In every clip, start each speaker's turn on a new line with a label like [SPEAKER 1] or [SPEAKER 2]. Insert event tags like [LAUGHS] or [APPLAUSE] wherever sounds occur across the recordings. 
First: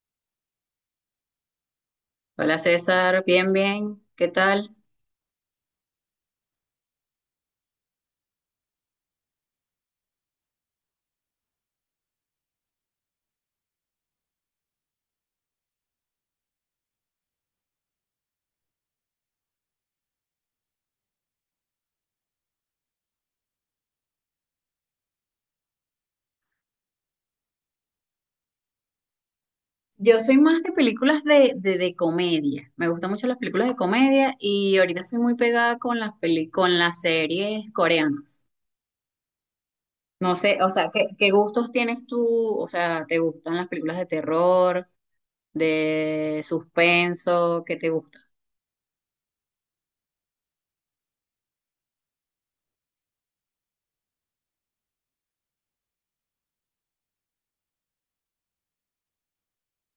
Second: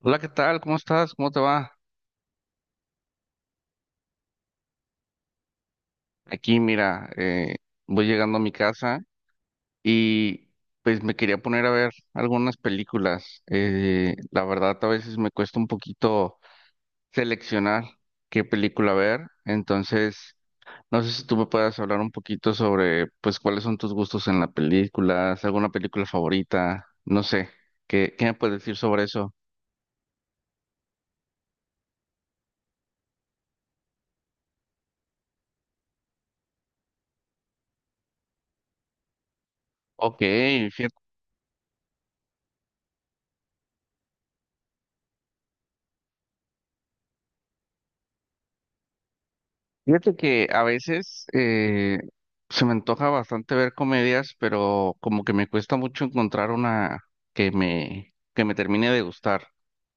[SPEAKER 1] Hola, ¿qué tal? ¿Cómo estás? ¿Cómo te va?
[SPEAKER 2] Hola César, bien, bien, ¿qué tal?
[SPEAKER 1] Aquí, mira, voy llegando a mi casa y pues me quería poner a ver algunas películas. La verdad, a veces me cuesta un poquito seleccionar qué película ver. Entonces, no sé si tú me puedas hablar un poquito sobre, pues, cuáles son tus gustos en las películas, alguna película favorita, no sé, ¿qué me puedes decir sobre eso?
[SPEAKER 2] Yo soy más de películas de comedia, me gustan mucho las películas de comedia y ahorita estoy muy pegada con con las series coreanas.
[SPEAKER 1] Ok,
[SPEAKER 2] No sé, o sea,
[SPEAKER 1] fíjate.
[SPEAKER 2] ¿qué gustos tienes tú? O sea, ¿te gustan las películas de terror, de suspenso? ¿Qué te gusta?
[SPEAKER 1] Fíjate que a veces se me antoja bastante ver comedias, pero como que me cuesta mucho encontrar una que me termine de gustar.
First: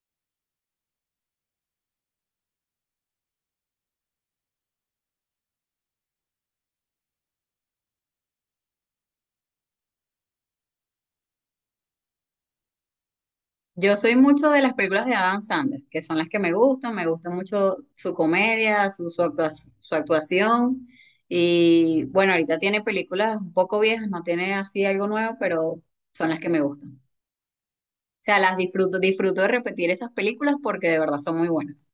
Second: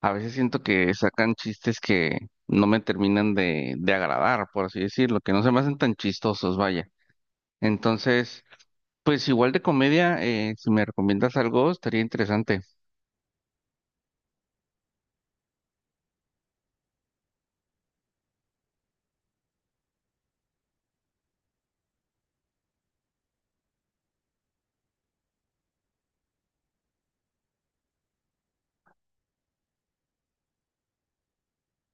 [SPEAKER 1] A veces siento que sacan chistes que no me terminan de agradar, por así decirlo, que no se me hacen tan chistosos, vaya. Entonces, pues igual de comedia, si me recomiendas algo, estaría interesante.
[SPEAKER 2] Yo soy mucho de las películas de Adam Sandler, que son las que me gustan, me gusta mucho su comedia, su actuación. Y bueno, ahorita tiene películas un poco viejas, no tiene así algo nuevo, pero son las que me gustan. O sea, las disfruto, disfruto de repetir esas películas porque de verdad son muy buenas.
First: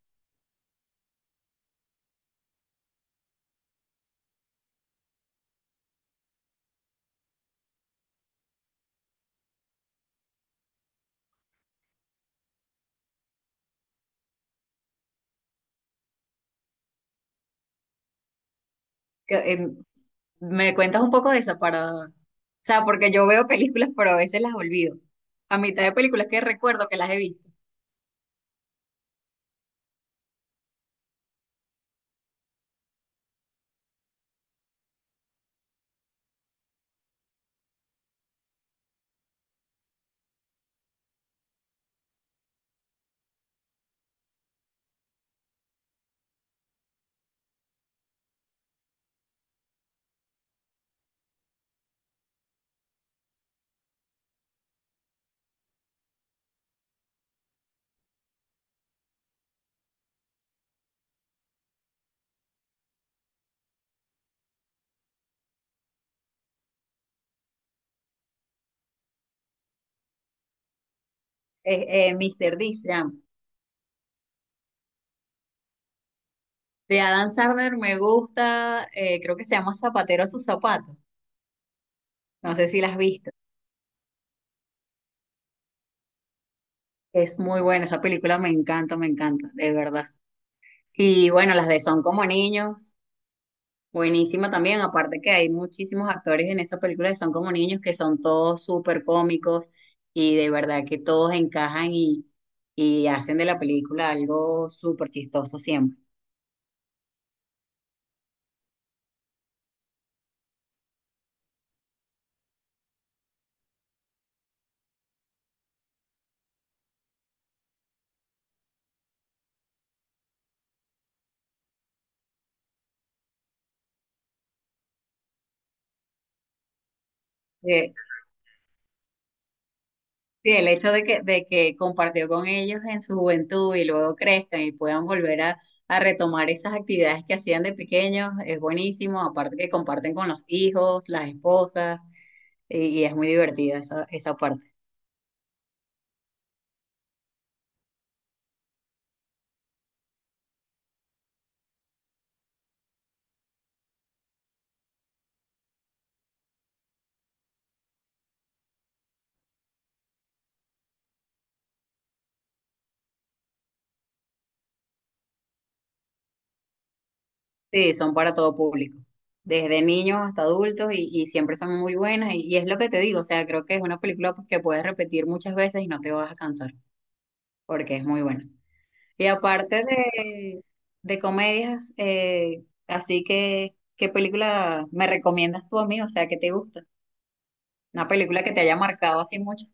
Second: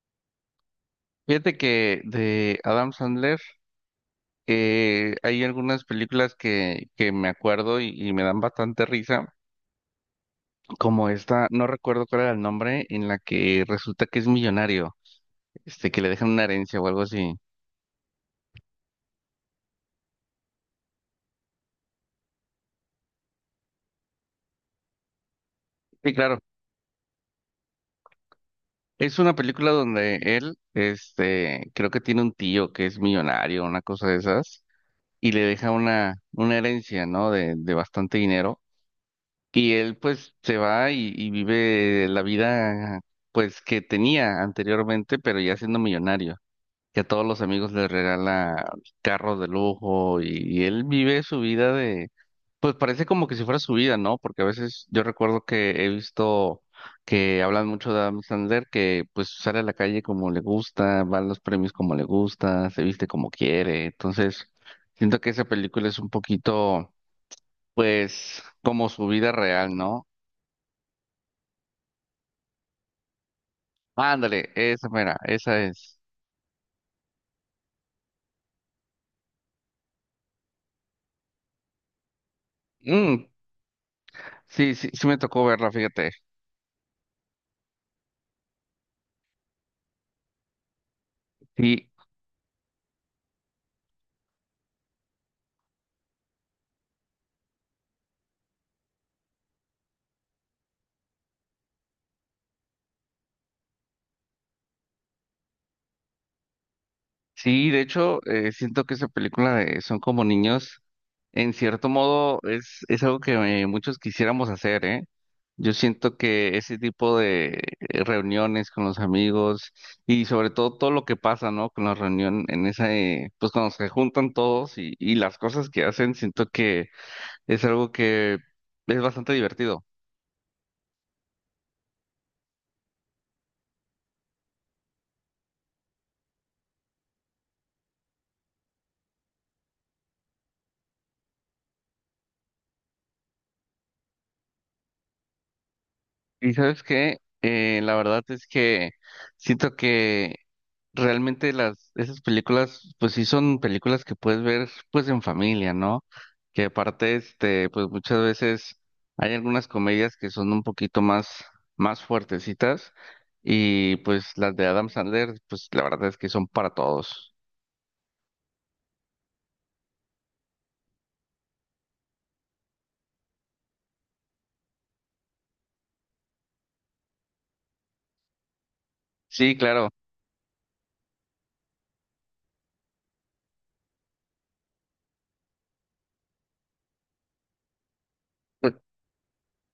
[SPEAKER 1] Fíjate que de Adam Sandler hay algunas películas que me acuerdo y me dan bastante risa como esta, no recuerdo cuál era el nombre, en la que resulta que es millonario, este, que le dejan una herencia o algo así.
[SPEAKER 2] Que, me cuentas un poco de esa para, o sea, porque yo veo películas, pero a veces las olvido. A mitad de
[SPEAKER 1] Sí,
[SPEAKER 2] películas
[SPEAKER 1] claro.
[SPEAKER 2] que recuerdo que las he visto.
[SPEAKER 1] Es una película donde él, este, creo que tiene un tío que es millonario, una cosa de esas, y le deja una herencia, ¿no? De bastante dinero. Y él, pues, se va y vive la vida, pues, que tenía anteriormente, pero ya siendo millonario, que a todos los amigos les regala carros de lujo, y él vive su vida, de, pues parece como que si fuera su vida, ¿no? Porque a veces yo recuerdo que he visto que hablan mucho de Adam Sandler, que pues sale a la calle como le gusta, va a los premios como le gusta, se viste como quiere. Entonces siento que esa película es un poquito, pues, como su vida real, ¿no?
[SPEAKER 2] Mr. D.
[SPEAKER 1] Ándale, esa mera, esa es.
[SPEAKER 2] De Adam Sandler me gusta, creo que se llama Zapatero a sus zapatos. No sé si las has
[SPEAKER 1] Mm,
[SPEAKER 2] visto.
[SPEAKER 1] sí, sí, sí me tocó verla, fíjate.
[SPEAKER 2] Es muy buena, esa película me encanta, de verdad. Y bueno, las de
[SPEAKER 1] Sí.
[SPEAKER 2] Son como niños, buenísima también. Aparte que hay muchísimos actores en esa película de Son como niños que son todos súper cómicos y de verdad que todos encajan y hacen de la película algo súper chistoso siempre.
[SPEAKER 1] Sí, de hecho, siento que esa película de Son como niños, en cierto modo, es algo que muchos quisiéramos hacer, ¿eh? Yo siento que ese tipo de reuniones con los amigos y sobre todo todo lo que pasa, ¿no? Con la reunión en esa, pues cuando se juntan todos y las cosas que hacen, siento que es algo
[SPEAKER 2] Eh,
[SPEAKER 1] que es bastante divertido.
[SPEAKER 2] Sí, el hecho de que compartió con ellos en su juventud y luego crezcan y puedan volver a retomar esas actividades que hacían de pequeños es buenísimo, aparte que comparten con los hijos, las esposas, y es muy divertida esa parte.
[SPEAKER 1] Y sabes qué, la verdad es que siento que realmente las esas películas, pues sí son películas que puedes ver pues en familia, ¿no? Que aparte, este, pues muchas veces hay algunas comedias que son un poquito más, más fuertecitas, y pues las de Adam Sandler, pues la verdad es que son para todos.
[SPEAKER 2] Sí, son para todo público, desde niños hasta adultos y siempre son muy buenas y es lo que te digo, o sea, creo que es una película pues, que puedes repetir muchas veces y no te vas a cansar porque es muy buena. Y
[SPEAKER 1] Sí,
[SPEAKER 2] aparte
[SPEAKER 1] claro.
[SPEAKER 2] de comedias, así que, ¿qué película me recomiendas tú a mí? O sea, ¿qué te gusta? Una película que te
[SPEAKER 1] Pues,
[SPEAKER 2] haya marcado así mucho.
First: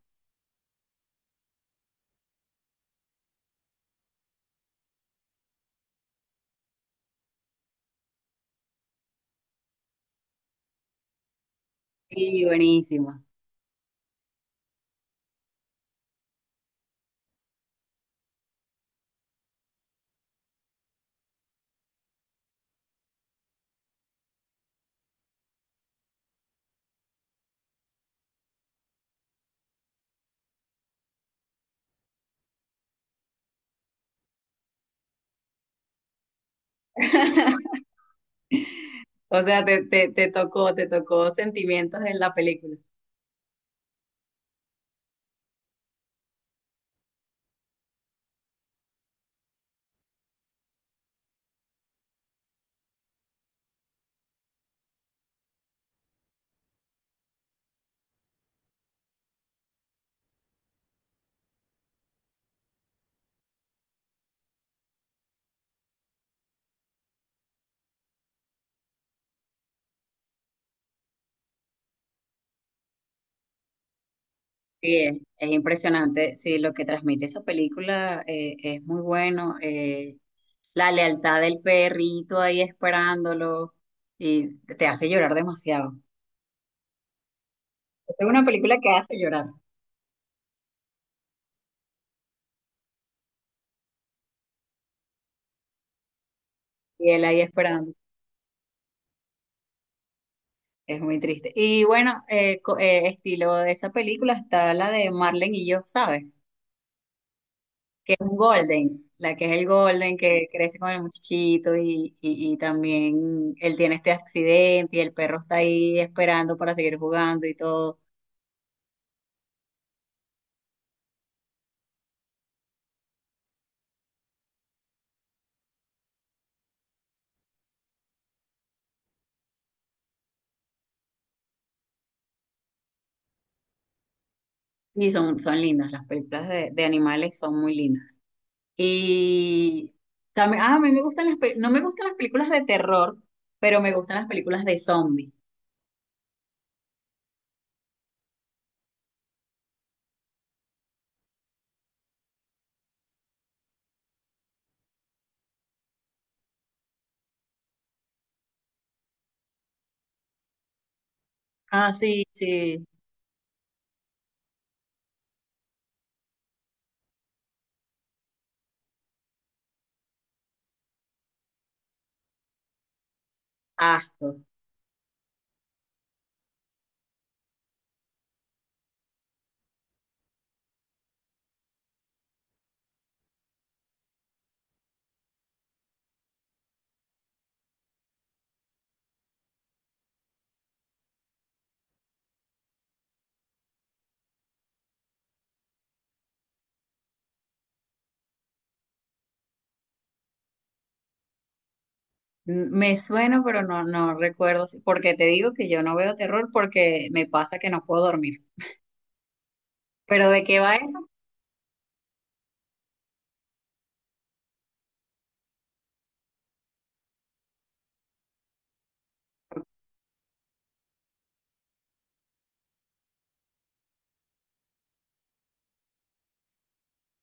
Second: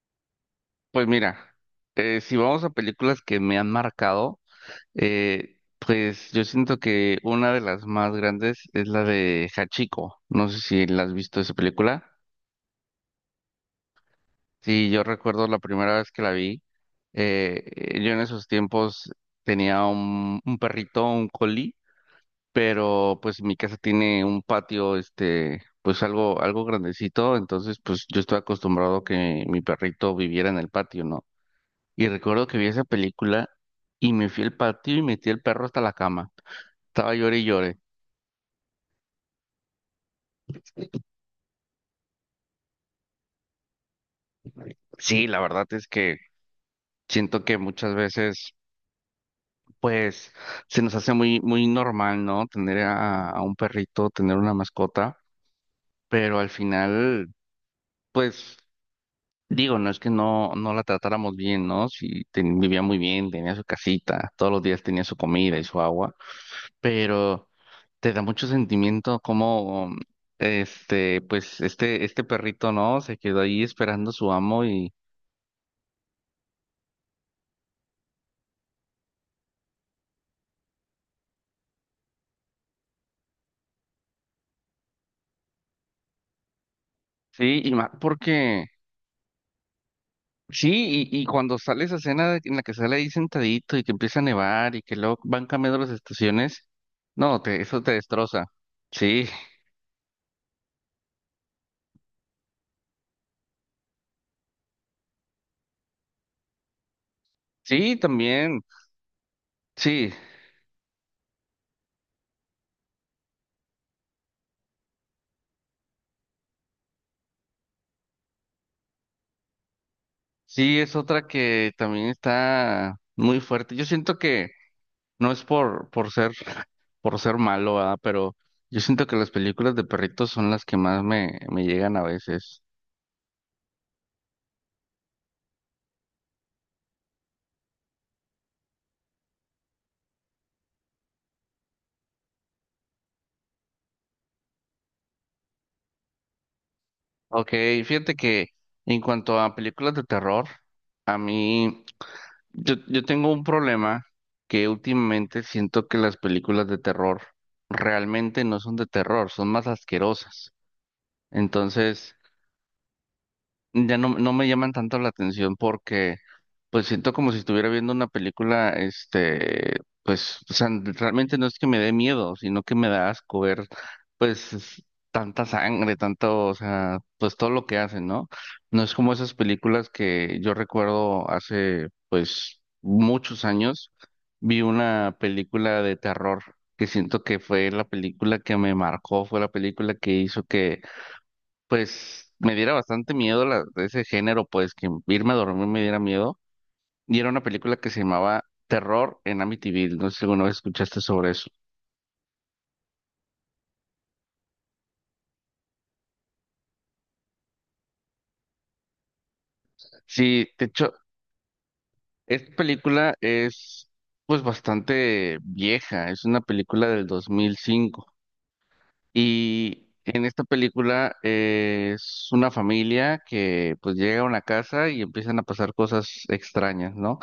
[SPEAKER 1] pues mira, si vamos a películas que me han marcado. Pues yo siento que una de las más grandes es la de Hachiko. No sé si la has visto esa película.
[SPEAKER 2] Y buenísima.
[SPEAKER 1] Sí, yo recuerdo la primera vez que la vi. Yo en esos tiempos tenía un perrito, un collie, pero pues mi casa tiene un patio, este, pues algo grandecito. Entonces, pues yo estaba acostumbrado a que mi perrito viviera en el patio, ¿no? Y recuerdo que vi esa película y me fui al patio y metí el perro hasta la cama. Estaba llore y llore.
[SPEAKER 2] O sea, te tocó sentimientos en la película.
[SPEAKER 1] Sí, la verdad es que siento que muchas veces, pues, se nos hace muy normal, ¿no? Tener a un perrito, tener una mascota, pero al final, pues, digo, no es que no la tratáramos bien, ¿no? Si vivía muy bien, tenía su casita, todos los días tenía su comida y su agua, pero te da mucho sentimiento como, este, pues, este perrito, ¿no? Se quedó ahí esperando a su amo y,
[SPEAKER 2] Sí, es impresionante. Sí, lo que transmite esa película es muy bueno. La lealtad del perrito ahí esperándolo y te hace llorar demasiado.
[SPEAKER 1] sí, y más
[SPEAKER 2] Es una
[SPEAKER 1] porque...
[SPEAKER 2] película que hace llorar
[SPEAKER 1] Sí, y cuando sale esa escena de- en la que sale ahí sentadito y que empieza a nevar y que luego van cambiando las estaciones,
[SPEAKER 2] y él
[SPEAKER 1] no,
[SPEAKER 2] ahí
[SPEAKER 1] te, eso te
[SPEAKER 2] esperando.
[SPEAKER 1] destroza. Sí,
[SPEAKER 2] Es muy triste. Y bueno, estilo de esa película está la de Marlen y yo, ¿sabes?
[SPEAKER 1] sí,
[SPEAKER 2] Que es un
[SPEAKER 1] también,
[SPEAKER 2] golden, la que es el
[SPEAKER 1] sí,
[SPEAKER 2] golden que crece con el muchachito y también él tiene este accidente y el perro está ahí esperando para seguir jugando y todo.
[SPEAKER 1] sí, es otra que también está muy fuerte. Yo siento que no es por ser, [LAUGHS] por ser malo, ¿verdad? Pero yo siento que las películas de perritos son las que más me, me llegan a veces.
[SPEAKER 2] Y son lindas, las películas de animales son muy lindas. Y también, a mí me gustan no me gustan las películas de terror, pero me gustan las películas de zombies.
[SPEAKER 1] Ok, fíjate que en cuanto a películas de terror, a mí... Yo tengo un problema que últimamente siento que las películas de terror realmente no son de terror, son más asquerosas.
[SPEAKER 2] Ah,
[SPEAKER 1] Entonces,
[SPEAKER 2] sí, sí.
[SPEAKER 1] ya no, no me llaman tanto la atención porque pues siento como si estuviera viendo una película, este, pues, o sea, realmente no es que me dé miedo, sino que me da asco ver,
[SPEAKER 2] Asco.
[SPEAKER 1] pues, es- tanta sangre, tanto, o sea, pues todo lo que hacen, ¿no? No es como esas películas que yo recuerdo hace, pues, muchos años. Vi una película de terror que siento que fue la película que me marcó, fue la película que hizo pues me diera bastante miedo la, de ese género, pues que irme a dormir me diera miedo. Y era una película que se llamaba Terror en Amityville. No sé si alguna vez escuchaste sobre eso.
[SPEAKER 2] Me suena, pero no recuerdo, porque te digo que yo no veo terror porque me pasa que no puedo dormir. ¿Pero de
[SPEAKER 1] Sí,
[SPEAKER 2] qué
[SPEAKER 1] de
[SPEAKER 2] va
[SPEAKER 1] hecho,
[SPEAKER 2] eso?
[SPEAKER 1] esta película es pues bastante vieja. Es una película del 2005. Y en esta película es una familia que pues llega a una casa y empiezan a pasar cosas extrañas, ¿no?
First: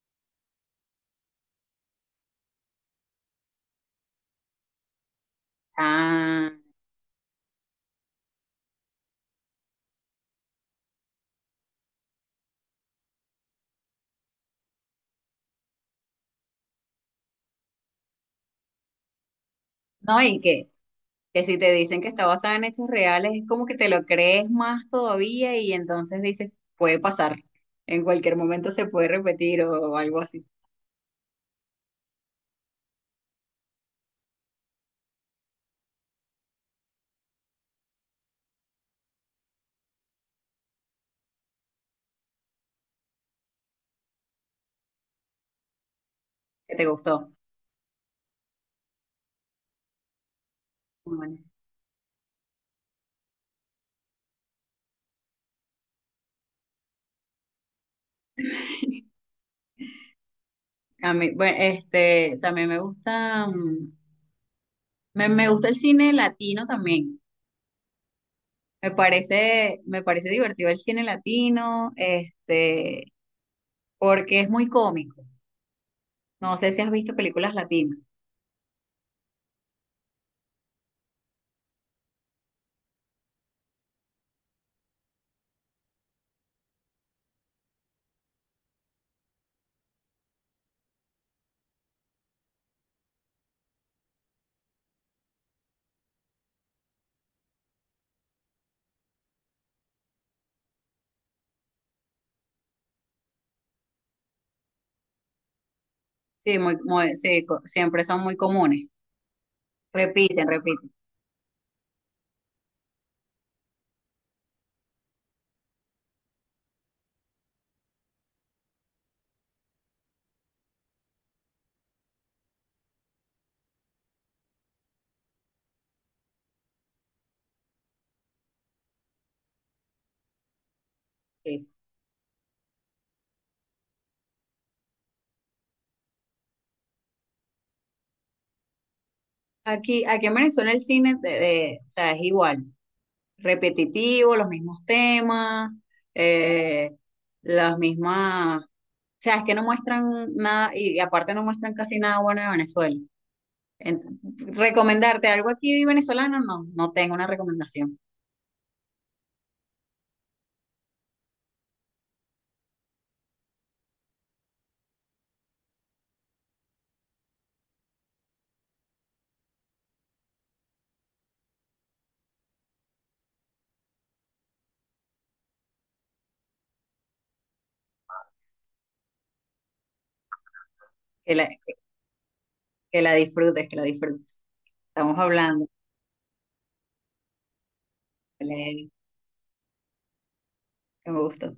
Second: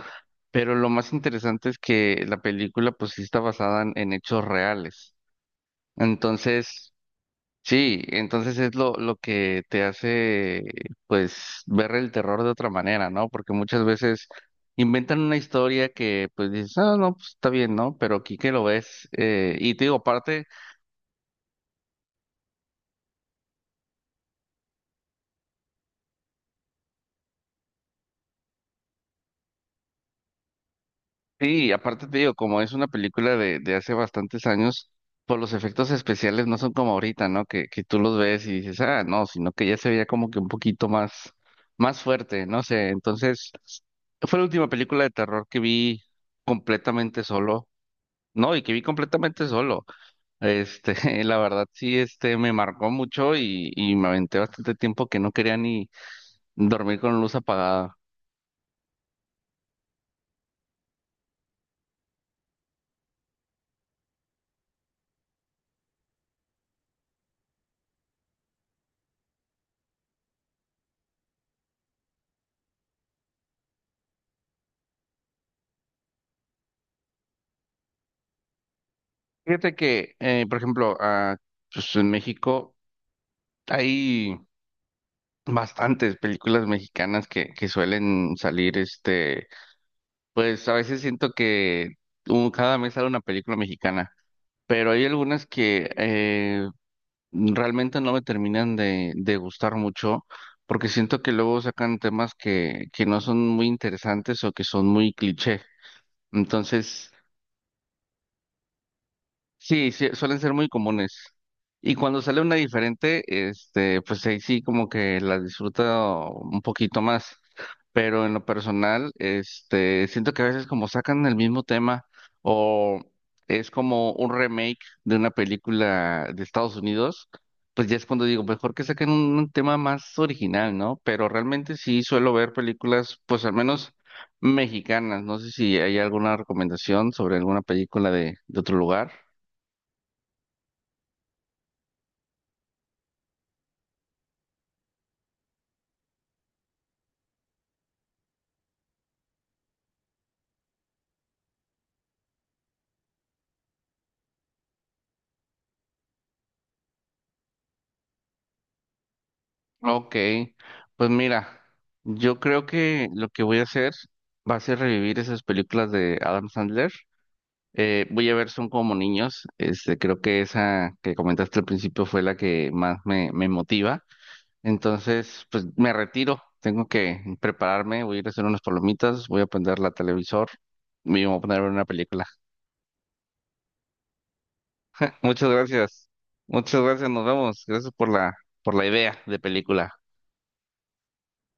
[SPEAKER 1] Pero lo más interesante es que la película pues sí está basada en hechos reales.
[SPEAKER 2] Ah,
[SPEAKER 1] Entonces, sí, entonces es lo que te hace, pues, ver el terror de otra manera, ¿no? Porque muchas veces inventan una historia que, pues, dices, ah, no, pues está bien, ¿no? Pero aquí que lo ves, y te digo,
[SPEAKER 2] no, y
[SPEAKER 1] aparte.
[SPEAKER 2] que si te dicen que está basada en hechos reales, es como que te lo crees más todavía y entonces dices, puede pasar, en cualquier momento se puede repetir o, algo así,
[SPEAKER 1] Sí, aparte te digo, como es una película de hace bastantes años, pues los efectos especiales no son como ahorita, ¿no? Que tú los ves y dices, ah, no, sino que ya se veía como que un poquito más, más fuerte, no sé. Entonces, fue la última película de terror que vi
[SPEAKER 2] que te
[SPEAKER 1] completamente
[SPEAKER 2] gustó.
[SPEAKER 1] solo, ¿no? Y que vi completamente solo. Este, [LAUGHS] la
[SPEAKER 2] Bueno,
[SPEAKER 1] verdad sí, este, me marcó mucho y me aventé bastante tiempo que no quería ni dormir con luz apagada.
[SPEAKER 2] a mí, bueno, este, también me gusta, me gusta el cine latino también. Me parece divertido el cine latino, este, porque es muy cómico. No sé si has visto películas latinas.
[SPEAKER 1] Fíjate que, por ejemplo, ah, pues en México. Hay bastantes películas mexicanas que suelen salir, este, pues a veces siento que un- cada mes sale una película mexicana, pero hay algunas que realmente no me terminan de gustar mucho, porque siento que luego sacan temas que no son muy interesantes o que son muy cliché.
[SPEAKER 2] Sí,
[SPEAKER 1] Entonces
[SPEAKER 2] sí, siempre son muy comunes.
[SPEAKER 1] sí, sí, suelen
[SPEAKER 2] Repiten,
[SPEAKER 1] ser muy
[SPEAKER 2] repiten.
[SPEAKER 1] comunes. Y cuando sale una diferente, este, pues ahí sí como que la disfruto un poquito más. Pero en lo personal, este, siento que a veces como sacan el mismo tema o es como un remake de una película de Estados Unidos, pues ya es cuando digo, mejor que saquen un tema más original, ¿no? Pero
[SPEAKER 2] Sí. Sí.
[SPEAKER 1] realmente sí suelo ver películas, pues al menos mexicanas. No sé si hay alguna recomendación sobre alguna película de otro lugar.
[SPEAKER 2] Aquí en Venezuela el cine o sea, es igual, repetitivo, los mismos temas, eh, las mismas, o sea, es que no muestran nada y aparte no muestran casi nada bueno de Venezuela. Ent- Recomendarte algo aquí venezolano, no tengo una recomendación.
[SPEAKER 1] Ok, pues mira, yo creo que lo que voy a hacer va a ser revivir esas películas de Adam Sandler. Voy a ver Son como niños. Este, creo que esa que comentaste al principio fue la que más me, me motiva. Entonces, pues me retiro. Tengo que prepararme. Voy a ir a hacer unas palomitas. Voy a prender la televisor y me
[SPEAKER 2] Que
[SPEAKER 1] voy a
[SPEAKER 2] la,
[SPEAKER 1] poner a ver
[SPEAKER 2] que,
[SPEAKER 1] una película.
[SPEAKER 2] que la disfrutes, que la disfrutes.
[SPEAKER 1] [LAUGHS]
[SPEAKER 2] Estamos
[SPEAKER 1] Muchas
[SPEAKER 2] hablando,
[SPEAKER 1] gracias. Muchas gracias. Nos vemos. Gracias por
[SPEAKER 2] Belén,
[SPEAKER 1] la idea de película.
[SPEAKER 2] que me gustó.